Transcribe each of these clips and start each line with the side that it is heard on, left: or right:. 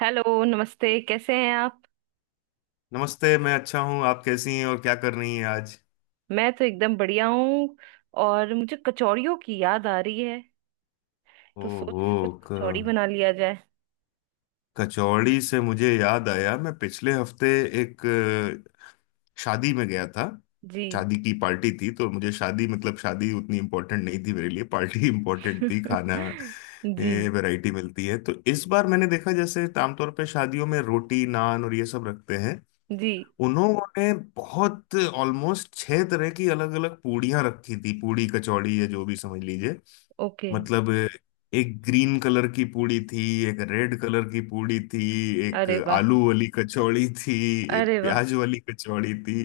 right: Hello नमस्ते, कैसे हैं आप।
left: नमस्ते। मैं अच्छा हूँ। आप कैसी हैं और क्या कर रही हैं आज?
right: मैं तो एकदम बढ़िया हूँ। और मुझे कचौड़ियों की याद आ रही है। तो सोच रही
left: ओहो।
right: हूँ कुछ
left: क,
right: कचौड़ी बना लिया जाए।
left: कचौड़ी से मुझे याद आया, मैं पिछले हफ्ते एक शादी में गया था।
right: जी।
left: शादी की पार्टी थी, तो मुझे शादी, मतलब शादी उतनी इम्पोर्टेंट नहीं थी मेरे लिए, पार्टी इम्पोर्टेंट थी, खाना। ये
right: जी।
left: वैरायटी मिलती है। तो इस बार मैंने देखा, जैसे आमतौर पे शादियों में रोटी, नान और ये सब रखते हैं।
right: जी।
left: उन्होंने बहुत, ऑलमोस्ट छह तरह की अलग अलग पूड़ियाँ रखी थी, पूड़ी कचौड़ी या जो भी समझ लीजिए।
right: ओके।
left: मतलब, एक ग्रीन कलर की पूड़ी थी। एक रेड कलर की पूड़ी थी। एक
right: अरे वाह।
left: आलू वाली कचौड़ी थी। एक
right: अरे वाह।
left: प्याज वाली कचौड़ी थी।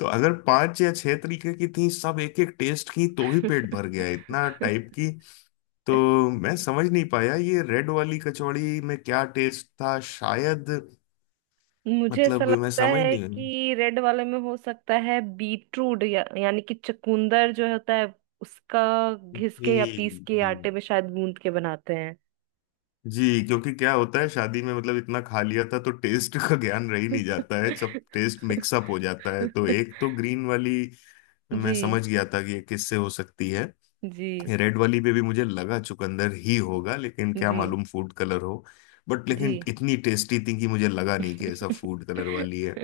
left: तो अगर पांच या छह तरीके की थी, सब एक एक टेस्ट की, तो ही पेट भर गया, इतना टाइप की। तो मैं समझ नहीं पाया ये रेड वाली कचौड़ी में क्या टेस्ट था, शायद।
right: मुझे ऐसा
left: मतलब मैं
right: लगता
left: समझ
right: है
left: नहीं।
right: कि रेड वाले में हो सकता है बीटरूट या, यानी कि चुकंदर जो होता है उसका घिस
left: जी,
right: के या पीस के
left: जी।
right: आटे में शायद गूंद के बनाते हैं।
left: जी, क्योंकि क्या होता है शादी में, मतलब इतना खा लिया था तो टेस्ट का ज्ञान रह ही नहीं जाता है, सब टेस्ट मिक्सअप हो जाता है। तो एक तो ग्रीन वाली,
right: जी।
left: मैं समझ गया था कि ये किससे हो सकती है।
right: जी।
left: रेड वाली पे भी मुझे लगा चुकंदर ही होगा, लेकिन क्या
right: जी।
left: मालूम फूड कलर हो। बट
right: जी।
left: लेकिन इतनी टेस्टी थी कि मुझे लगा नहीं कि ऐसा फूड कलर वाली है।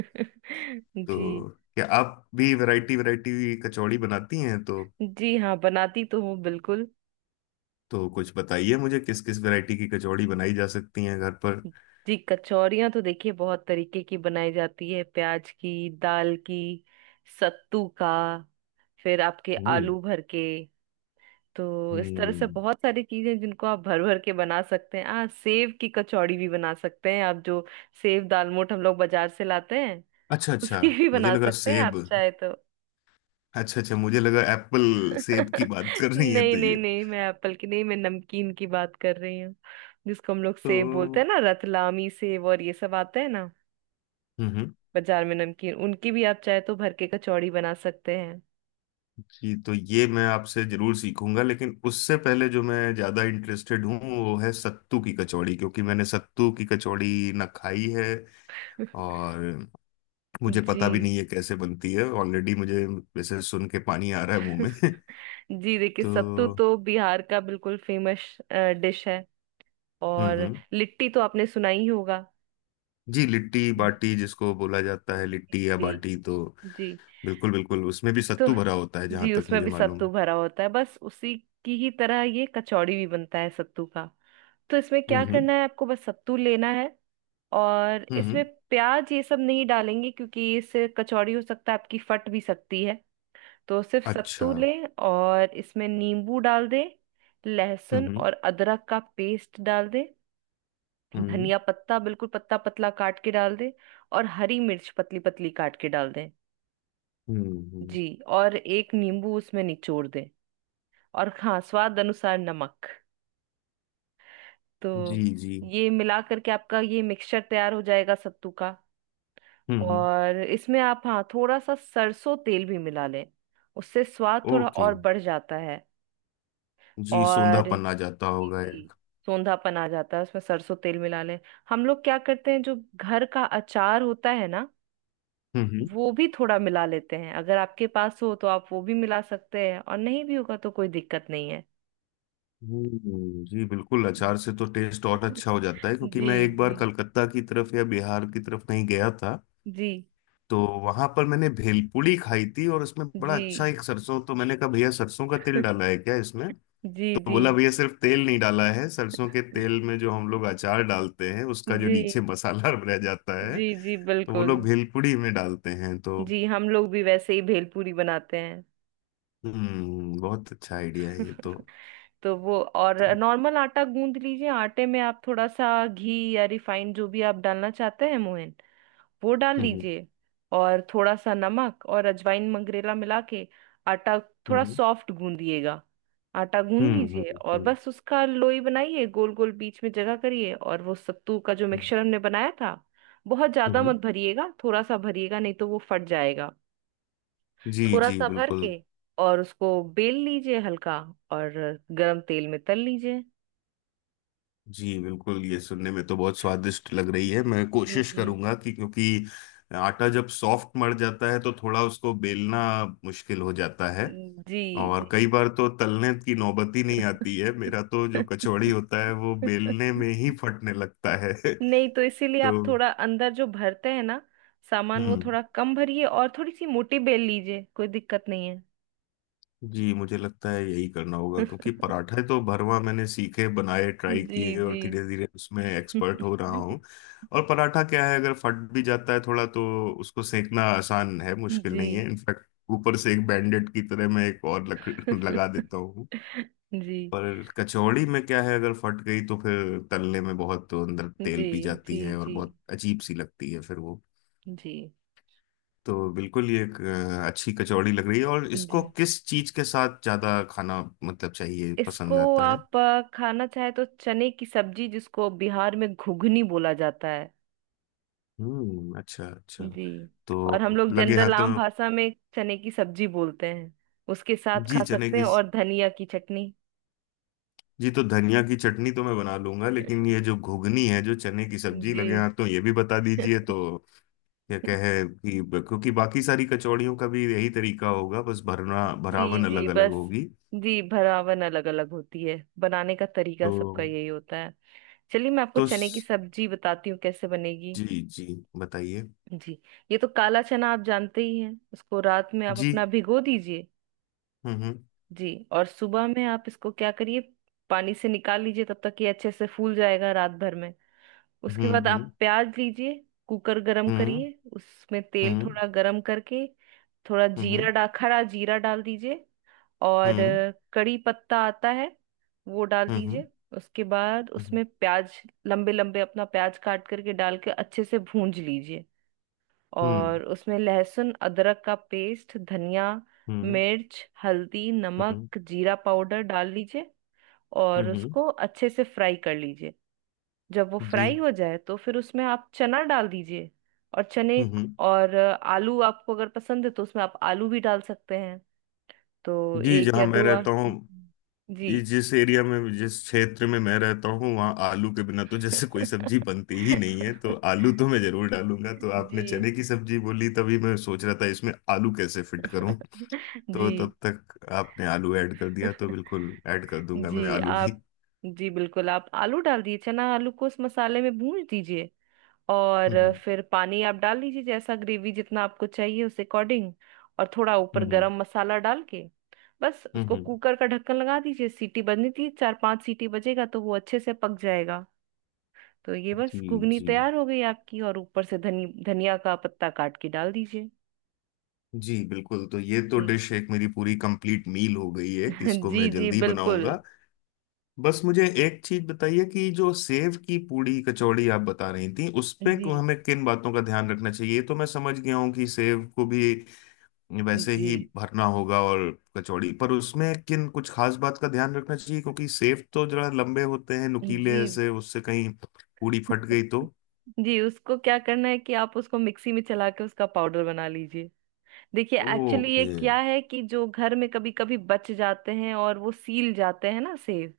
right: जी।
left: तो क्या आप भी वैरायटी वैरायटी कचौड़ी बनाती हैं तो?
right: जी हाँ, बनाती तो हूँ बिल्कुल।
left: तो कुछ बताइए मुझे, किस किस वैरायटी की कचौड़ी बनाई जा सकती है घर पर।
right: जी, कचौरियाँ तो देखिए बहुत तरीके की बनाई जाती है, प्याज की, दाल की, सत्तू का, फिर आपके
left: हम्म,
right: आलू भर के। तो इस तरह से
left: हम्म,
right: बहुत सारी चीजें जिनको आप भर भर के बना सकते हैं। हाँ, सेव की कचौड़ी भी बना सकते हैं आप, जो सेव दालमोठ हम लोग बाजार से लाते हैं,
left: अच्छा, अच्छा,
right: उसकी भी
left: मुझे
right: बना
left: लगा
right: सकते हैं
left: सेब।
right: आप चाहे तो।
left: अच्छा, अच्छा, मुझे लगा एप्पल सेब की बात कर रही है
right: नहीं
left: तो, ये।
right: नहीं नहीं, मैं एप्पल की नहीं, मैं नमकीन की बात कर रही हूँ। जिसको हम लोग
left: तो।
right: सेब बोलते हैं ना, रतलामी सेब और ये सब आते हैं ना
left: हम्म,
right: बाजार में नमकीन, उनकी भी आप चाहे तो भर के कचौड़ी बना सकते हैं।
left: जी। तो ये मैं आपसे जरूर सीखूंगा, लेकिन उससे पहले जो मैं ज्यादा इंटरेस्टेड हूँ वो है सत्तू की कचौड़ी, क्योंकि मैंने सत्तू की कचौड़ी ना खाई है। और मुझे
right: जी।
left: पता भी नहीं है कैसे बनती है, ऑलरेडी मुझे वैसे सुन के पानी आ रहा है मुंह में
right: जी देखिए,
left: तो।
right: सत्तू
left: हम्म,
right: तो बिहार का बिल्कुल फेमस डिश है। और
left: हम्म,
right: लिट्टी तो आपने सुना ही होगा।
left: जी लिट्टी
right: जी।
left: बाटी जिसको बोला जाता
right: जी।
left: है, लिट्टी या
right: जी।
left: बाटी तो।
right: जी।
left: बिल्कुल बिल्कुल, उसमें भी
right: तो
left: सत्तू भरा होता है जहां
right: जी,
left: तक
right: उसमें
left: मुझे
right: भी
left: मालूम
right: सत्तू
left: है।
right: भरा होता है, बस उसी की ही तरह ये कचौड़ी भी बनता है सत्तू का। तो इसमें क्या
left: हम्म, हम्म,
right: करना है, आपको बस सत्तू लेना है और इसमें
left: हम्म,
right: प्याज ये सब नहीं डालेंगे, क्योंकि इससे कचौड़ी हो सकता है आपकी फट भी सकती है। तो सिर्फ
left: अच्छा।
right: सत्तू लें और इसमें नींबू डाल दें। लहसुन
left: हम्म,
right: और अदरक का पेस्ट डाल दें।
left: हम्म,
right: धनिया पत्ता बिल्कुल पत्ता पतला काट के डाल दें और हरी मिर्च पतली पतली काट के डाल दें।
left: हम्म,
right: जी। और एक नींबू उसमें निचोड़ दें। और हाँ, स्वाद अनुसार नमक।
left: जी,
right: तो
left: जी।
right: ये मिला करके आपका ये मिक्सचर तैयार हो जाएगा सत्तू का।
left: हम्म, हम्म,
right: और इसमें आप हाँ, थोड़ा सा सरसों तेल भी मिला लें। उससे स्वाद थोड़ा
left: ओके।
right: और बढ़ जाता है।
left: जी,
right: और
left: सोंधापन आ
right: जी
left: जाता होगा
right: जी,
left: एक।
right: सौंधापन आ जाता है, उसमें सरसों तेल मिला लें। हम लोग क्या करते हैं, जो घर का अचार होता है ना,
left: हम्म,
right: वो भी थोड़ा मिला लेते हैं। अगर आपके पास हो तो आप वो भी मिला सकते हैं और नहीं भी होगा तो कोई दिक्कत नहीं है।
left: जी बिल्कुल। अचार से तो टेस्ट और अच्छा हो जाता है, क्योंकि
right: जी।
left: मैं एक
right: जी।
left: बार कलकत्ता की तरफ या बिहार की तरफ नहीं गया था।
right: जी।
left: तो वहां पर मैंने भेलपूरी खाई थी और उसमें बड़ा अच्छा
right: जी।
left: एक सरसों। तो मैंने कहा, भैया सरसों का तिल डाला है क्या इसमें?
right: जी।
left: तो
right: जी।
left: बोला, भैया सिर्फ तेल नहीं डाला है, सरसों के तेल में जो हम लोग अचार डालते हैं उसका जो
right: जी।
left: नीचे मसाला रह जाता है।
right: जी। जी
left: तो वो
right: बिल्कुल।
left: लोग भेलपुड़ी में डालते हैं तो।
right: जी, हम लोग भी वैसे ही भेलपूरी बनाते हैं।
left: हम्म, बहुत अच्छा आइडिया है ये तो।
right: तो वो और
left: तो।
right: नॉर्मल आटा गूंद लीजिए। आटे में आप थोड़ा सा घी या रिफाइंड जो भी आप डालना चाहते हैं, मोहन, वो डाल
left: हम्म,
right: लीजिए। और थोड़ा सा नमक और अजवाइन मंगरेला मिला के आटा थोड़ा
left: हम्म,
right: सॉफ्ट गूंदिएगा। आटा गूंद
left: हम्म, हम्म,
right: लीजिए और
left: हम्म,
right: बस उसका लोई बनाइए, गोल गोल बीच में जगह करिए, और वो सत्तू का जो
left: हम्म।
right: मिक्सचर हमने बनाया था, बहुत
left: हम्म,
right: ज्यादा
left: हम्म।
right: मत भरिएगा, थोड़ा सा भरिएगा, नहीं तो वो फट जाएगा।
left: जी,
right: थोड़ा
left: जी
right: सा भर
left: बिल्कुल।
right: के और उसको बेल लीजिए हल्का। और गरम तेल में तल लीजिए।
left: जी बिल्कुल, ये सुनने में तो बहुत स्वादिष्ट लग रही है, मैं
right: जी।
left: कोशिश
right: जी।
left: करूंगा कि, क्योंकि आटा जब सॉफ्ट मर जाता है तो थोड़ा उसको बेलना मुश्किल हो जाता है।
right: जी। जी।
left: और कई बार तो तलने की नौबत ही नहीं आती है, मेरा तो जो कचौड़ी होता है वो बेलने में ही फटने लगता है
right: नहीं, तो इसीलिए आप
left: तो।
right: थोड़ा अंदर जो भरते हैं ना सामान, वो
left: हम्म,
right: थोड़ा कम भरिए और थोड़ी सी मोटी बेल लीजिए। कोई दिक्कत नहीं है।
left: जी मुझे लगता है यही करना होगा, क्योंकि पराठे तो भरवा मैंने सीखे, बनाए, ट्राई
right: जी।
left: किए, और
right: जी।
left: धीरे धीरे उसमें एक्सपर्ट हो रहा हूँ। और पराठा क्या है, अगर फट भी जाता है थोड़ा तो उसको सेकना आसान है, मुश्किल
right: जी।
left: नहीं है इनफैक्ट। ऊपर से एक बैंडेड की तरह मैं एक और लकड़ी लगा देता हूँ।
right: जी।
left: पर कचौड़ी में क्या है, अगर फट गई तो फिर तलने में बहुत अंदर तेल
right: जी।
left: P
right: G.
left: जाती है, और
right: जी।
left: बहुत अजीब सी लगती है फिर वो।
right: जी।
left: तो बिल्कुल, ये एक अच्छी कचौड़ी लग रही है। और इसको
right: जी।
left: किस चीज के साथ ज्यादा खाना, मतलब चाहिए,
right: इसको
left: पसंद आता है?
right: आप खाना चाहे तो चने की सब्जी, जिसको बिहार में घुघनी बोला जाता है।
left: हम्म, अच्छा, अच्छा।
right: जी। और हम
left: तो
right: लोग
left: लगे हाथ
right: जनरल
left: तो।
right: आम भाषा में चने की सब्जी बोलते हैं। उसके साथ खा
left: जी, चने
right: सकते हैं,
left: की।
right: और धनिया की चटनी।
left: जी, तो धनिया की चटनी तो मैं बना लूंगा, लेकिन ये जो घुगनी है, जो चने की सब्जी, लगे
right: जी।
left: हाथ तो ये भी बता दीजिए तो। क्या कहे कि, क्योंकि बाकी सारी कचौड़ियों का भी यही तरीका होगा, बस
right: जी।
left: भरना भरावन
right: जी,
left: अलग अलग
right: बस।
left: होगी
right: जी, भरावन अलग अलग होती है, बनाने का तरीका
left: तो।
right: सबका यही होता है। चलिए, मैं आपको
left: तो
right: चने की सब्जी बताती हूँ कैसे बनेगी।
left: जी, जी, बताइए।
right: जी, ये तो काला चना आप जानते ही हैं, उसको रात में आप
left: जी।
right: अपना भिगो दीजिए।
left: हम्म,
right: जी। और सुबह में आप इसको क्या करिए, पानी से निकाल लीजिए, तब तक ये अच्छे से फूल जाएगा रात भर में। उसके
left: हम्म,
right: बाद आप
left: हम्म,
right: प्याज लीजिए। कुकर गरम
left: हम्म,
right: करिए, उसमें तेल
left: हम्म,
right: थोड़ा गरम करके थोड़ा जीरा
left: हम्म,
right: डा खड़ा जीरा डाल दीजिए। और
left: हम्म,
right: कड़ी पत्ता आता है, वो डाल
left: हम्म,
right: दीजिए। उसके बाद
left: हम्म,
right: उसमें प्याज, लंबे लंबे अपना प्याज काट करके डाल के अच्छे से भूंज लीजिए।
left: हम्म,
right: और उसमें लहसुन अदरक का पेस्ट, धनिया,
left: हम्म,
right: मिर्च, हल्दी,
left: हम्म, हम्म,
right: नमक, जीरा पाउडर डाल लीजिए।
left: हम्म,
right: और
left: हम्म,
right: उसको अच्छे से फ्राई कर लीजिए। जब वो
left: जी।
right: फ्राई हो जाए तो फिर उसमें आप चना डाल दीजिए। और चने
left: हम्म,
right: और आलू आपको अगर पसंद है तो उसमें आप आलू भी डाल सकते हैं। तो
left: जी।
right: एक
left: जहाँ
right: या
left: मैं
right: दो।
left: रहता हूँ,
right: जी।
left: ये जिस एरिया में, जिस क्षेत्र में मैं रहता हूँ, वहाँ आलू के बिना तो जैसे कोई सब्जी बनती ही नहीं है। तो आलू तो मैं जरूर डालूंगा। तो
right: जी।
left: आपने चने की सब्जी बोली तभी मैं सोच रहा था इसमें आलू कैसे फिट करूँ। तो
right: जी।
left: तब तक आपने आलू ऐड कर दिया, तो बिल्कुल ऐड कर दूंगा मैं
right: जी।
left: आलू
right: आप।
left: भी।
right: जी बिल्कुल, आप आलू डाल दिए, चना आलू को उस मसाले में भून दीजिए। और
left: हम्म,
right: फिर पानी आप डाल लीजिए, जैसा ग्रेवी जितना आपको चाहिए उस अकॉर्डिंग। और थोड़ा ऊपर
left: हम्म,
right: गरम मसाला डाल के बस
left: हम्म,
right: उसको कुकर का ढक्कन लगा दीजिए। सीटी बजनी थी, चार पांच सीटी बजेगा तो वो अच्छे से पक जाएगा। तो ये
left: जी,
right: बस घुगनी
left: जी,
right: तैयार हो गई आपकी। और ऊपर से धनी धनिया का पत्ता काट के डाल दीजिए।
left: जी बिल्कुल। तो ये तो
right: जी।
left: डिश एक मेरी पूरी कंप्लीट मील हो गई है, इसको
right: जी।
left: मैं
right: जी
left: जल्दी
right: बिल्कुल।
left: बनाऊंगा। बस मुझे एक चीज बताइए कि जो सेव की पूड़ी कचौड़ी आप बता रही थी, उसमें
right: जी।
left: को हमें किन बातों का ध्यान रखना चाहिए। ये तो मैं समझ गया हूँ कि सेव को भी वैसे
right: जी।
left: ही भरना होगा, और कचौड़ी पर उसमें किन कुछ खास बात का ध्यान रखना चाहिए, क्योंकि सेव तो जरा लंबे होते हैं, नुकीले
right: जी।
left: ऐसे, उससे कहीं पूड़ी फट गई तो।
right: जी, उसको क्या करना है कि आप उसको मिक्सी में चला के उसका पाउडर बना लीजिए। देखिए, एक्चुअली
left: ओके।
right: ये क्या है कि जो घर में कभी कभी बच जाते हैं और वो सील जाते हैं ना सेब,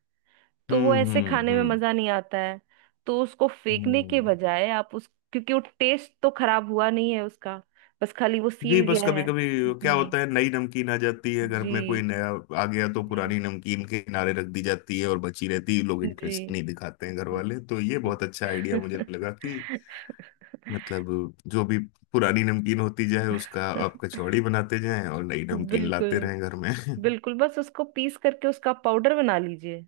right: तो वो
left: हम्म,
right: ऐसे
left: हम्म,
right: खाने में
left: हम्म,
right: मजा नहीं आता है। तो उसको फेंकने के
left: हम्म,
right: बजाय आप उस, क्योंकि वो टेस्ट तो खराब हुआ नहीं है उसका, बस खाली वो
left: जी।
right: सील
left: बस
right: गया
left: कभी
right: है।
left: कभी क्या
right: जी।
left: होता है, नई नमकीन आ जाती है, घर में
right: जी।
left: कोई नया आ गया तो
right: जी।
left: पुरानी नमकीन के किनारे रख दी जाती है, और बची रहती है, लोग इंटरेस्ट
right: जी।
left: नहीं दिखाते हैं घर वाले, तो ये बहुत अच्छा आइडिया मुझे लगा कि मतलब, जो भी पुरानी नमकीन होती जाए उसका आप कचौड़ी बनाते जाएं और नई नमकीन लाते
right: बिल्कुल
left: रहें घर में
right: बिल्कुल, बस उसको पीस करके उसका पाउडर बना लीजिए।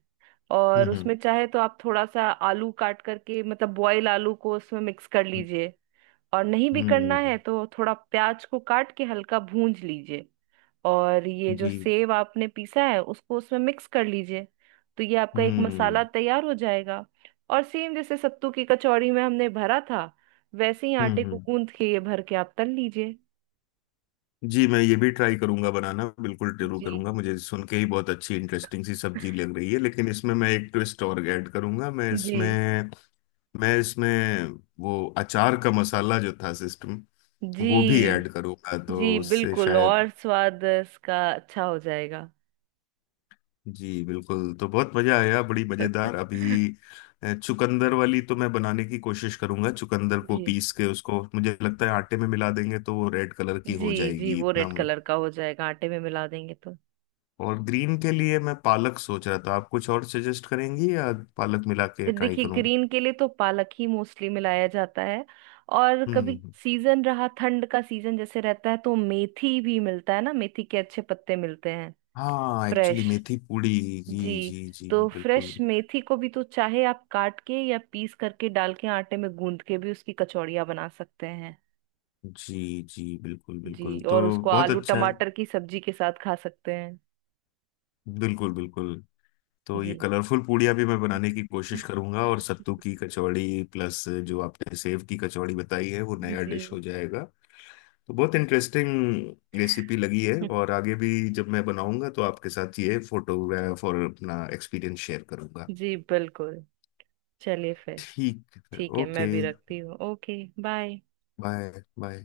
right: और
left: हम्म,
right: उसमें चाहे तो आप थोड़ा सा आलू काट करके, मतलब बॉयल आलू को, उसमें मिक्स कर
left: हम्म,
right: लीजिए। और नहीं भी करना
left: हम्म,
right: है तो थोड़ा प्याज को काट के हल्का भूंज लीजिए। और ये जो
left: जी।
right: सेव आपने पीसा है उसको उसमें मिक्स कर लीजिए। तो ये आपका एक
left: हम्म,
right: मसाला तैयार हो जाएगा। और सेम जैसे सत्तू की कचौड़ी में हमने भरा था, वैसे ही आटे
left: हम्म,
right: को
left: हम्म,
right: गूंथ के ये भर के आप तल लीजिए।
left: जी, मैं ये भी ट्राई करूंगा, बनाना बिल्कुल जरूर
right: जी।
left: करूंगा, मुझे सुन के ही बहुत अच्छी इंटरेस्टिंग सी सब्जी लग रही है, लेकिन इसमें मैं एक ट्विस्ट और ऐड करूंगा। मैं
right: जी।
left: इसमें मैं इसमें वो अचार का मसाला जो था सिस्टम,
right: जी।
left: वो भी ऐड करूंगा तो
right: जी
left: उससे
right: बिल्कुल,
left: शायद।
right: और स्वाद इसका अच्छा हो जाएगा।
left: जी बिल्कुल। तो बहुत मजा आया, बड़ी मजेदार। अभी चुकंदर वाली तो मैं बनाने की कोशिश करूंगा, चुकंदर को
right: जी।
left: पीस के उसको मुझे लगता है आटे में मिला देंगे तो वो रेड कलर की
right: जी।
left: हो
right: जी,
left: जाएगी
right: वो
left: इतना।
right: रेड कलर का हो जाएगा आटे में मिला देंगे तो।
left: और ग्रीन के लिए मैं पालक सोच रहा था, आप कुछ और सजेस्ट करेंगी, या पालक मिला के ट्राई
right: देखिए,
left: करूं?
right: ग्रीन के लिए तो पालक ही मोस्टली मिलाया जाता है। और
left: हम्म,
right: कभी सीजन रहा, ठंड का सीजन जैसे रहता है, तो मेथी भी मिलता है ना, मेथी के अच्छे पत्ते मिलते हैं,
left: हाँ एक्चुअली
right: फ्रेश।
left: मेथी पूड़ी।
right: जी।
left: जी, जी, जी
right: तो
left: बिल्कुल।
right: फ्रेश मेथी को भी तो चाहे आप काट के या पीस करके डाल के आटे में गूंद के भी उसकी कचौड़ियाँ बना सकते हैं।
left: जी, जी बिल्कुल बिल्कुल।
right: जी,
left: तो
right: और उसको
left: बहुत
right: आलू
left: अच्छा है,
right: टमाटर की सब्जी के साथ खा सकते हैं।
left: बिल्कुल बिल्कुल। तो
right: जी।
left: ये कलरफुल पूड़ियाँ भी मैं बनाने की कोशिश करूंगा, और सत्तू की कचौड़ी प्लस जो आपने सेव की कचौड़ी बताई है, वो नया डिश
right: जी।
left: हो जाएगा। तो बहुत इंटरेस्टिंग रेसिपी लगी है। और आगे भी जब मैं बनाऊंगा तो आपके साथ ये फोटोग्राफ और अपना एक्सपीरियंस शेयर करूंगा।
right: जी बिल्कुल। चलिए फिर।
left: ठीक है,
right: ठीक है,
left: ओके
right: मैं भी रखती हूँ। Okay, bye.
left: बाय। बाय।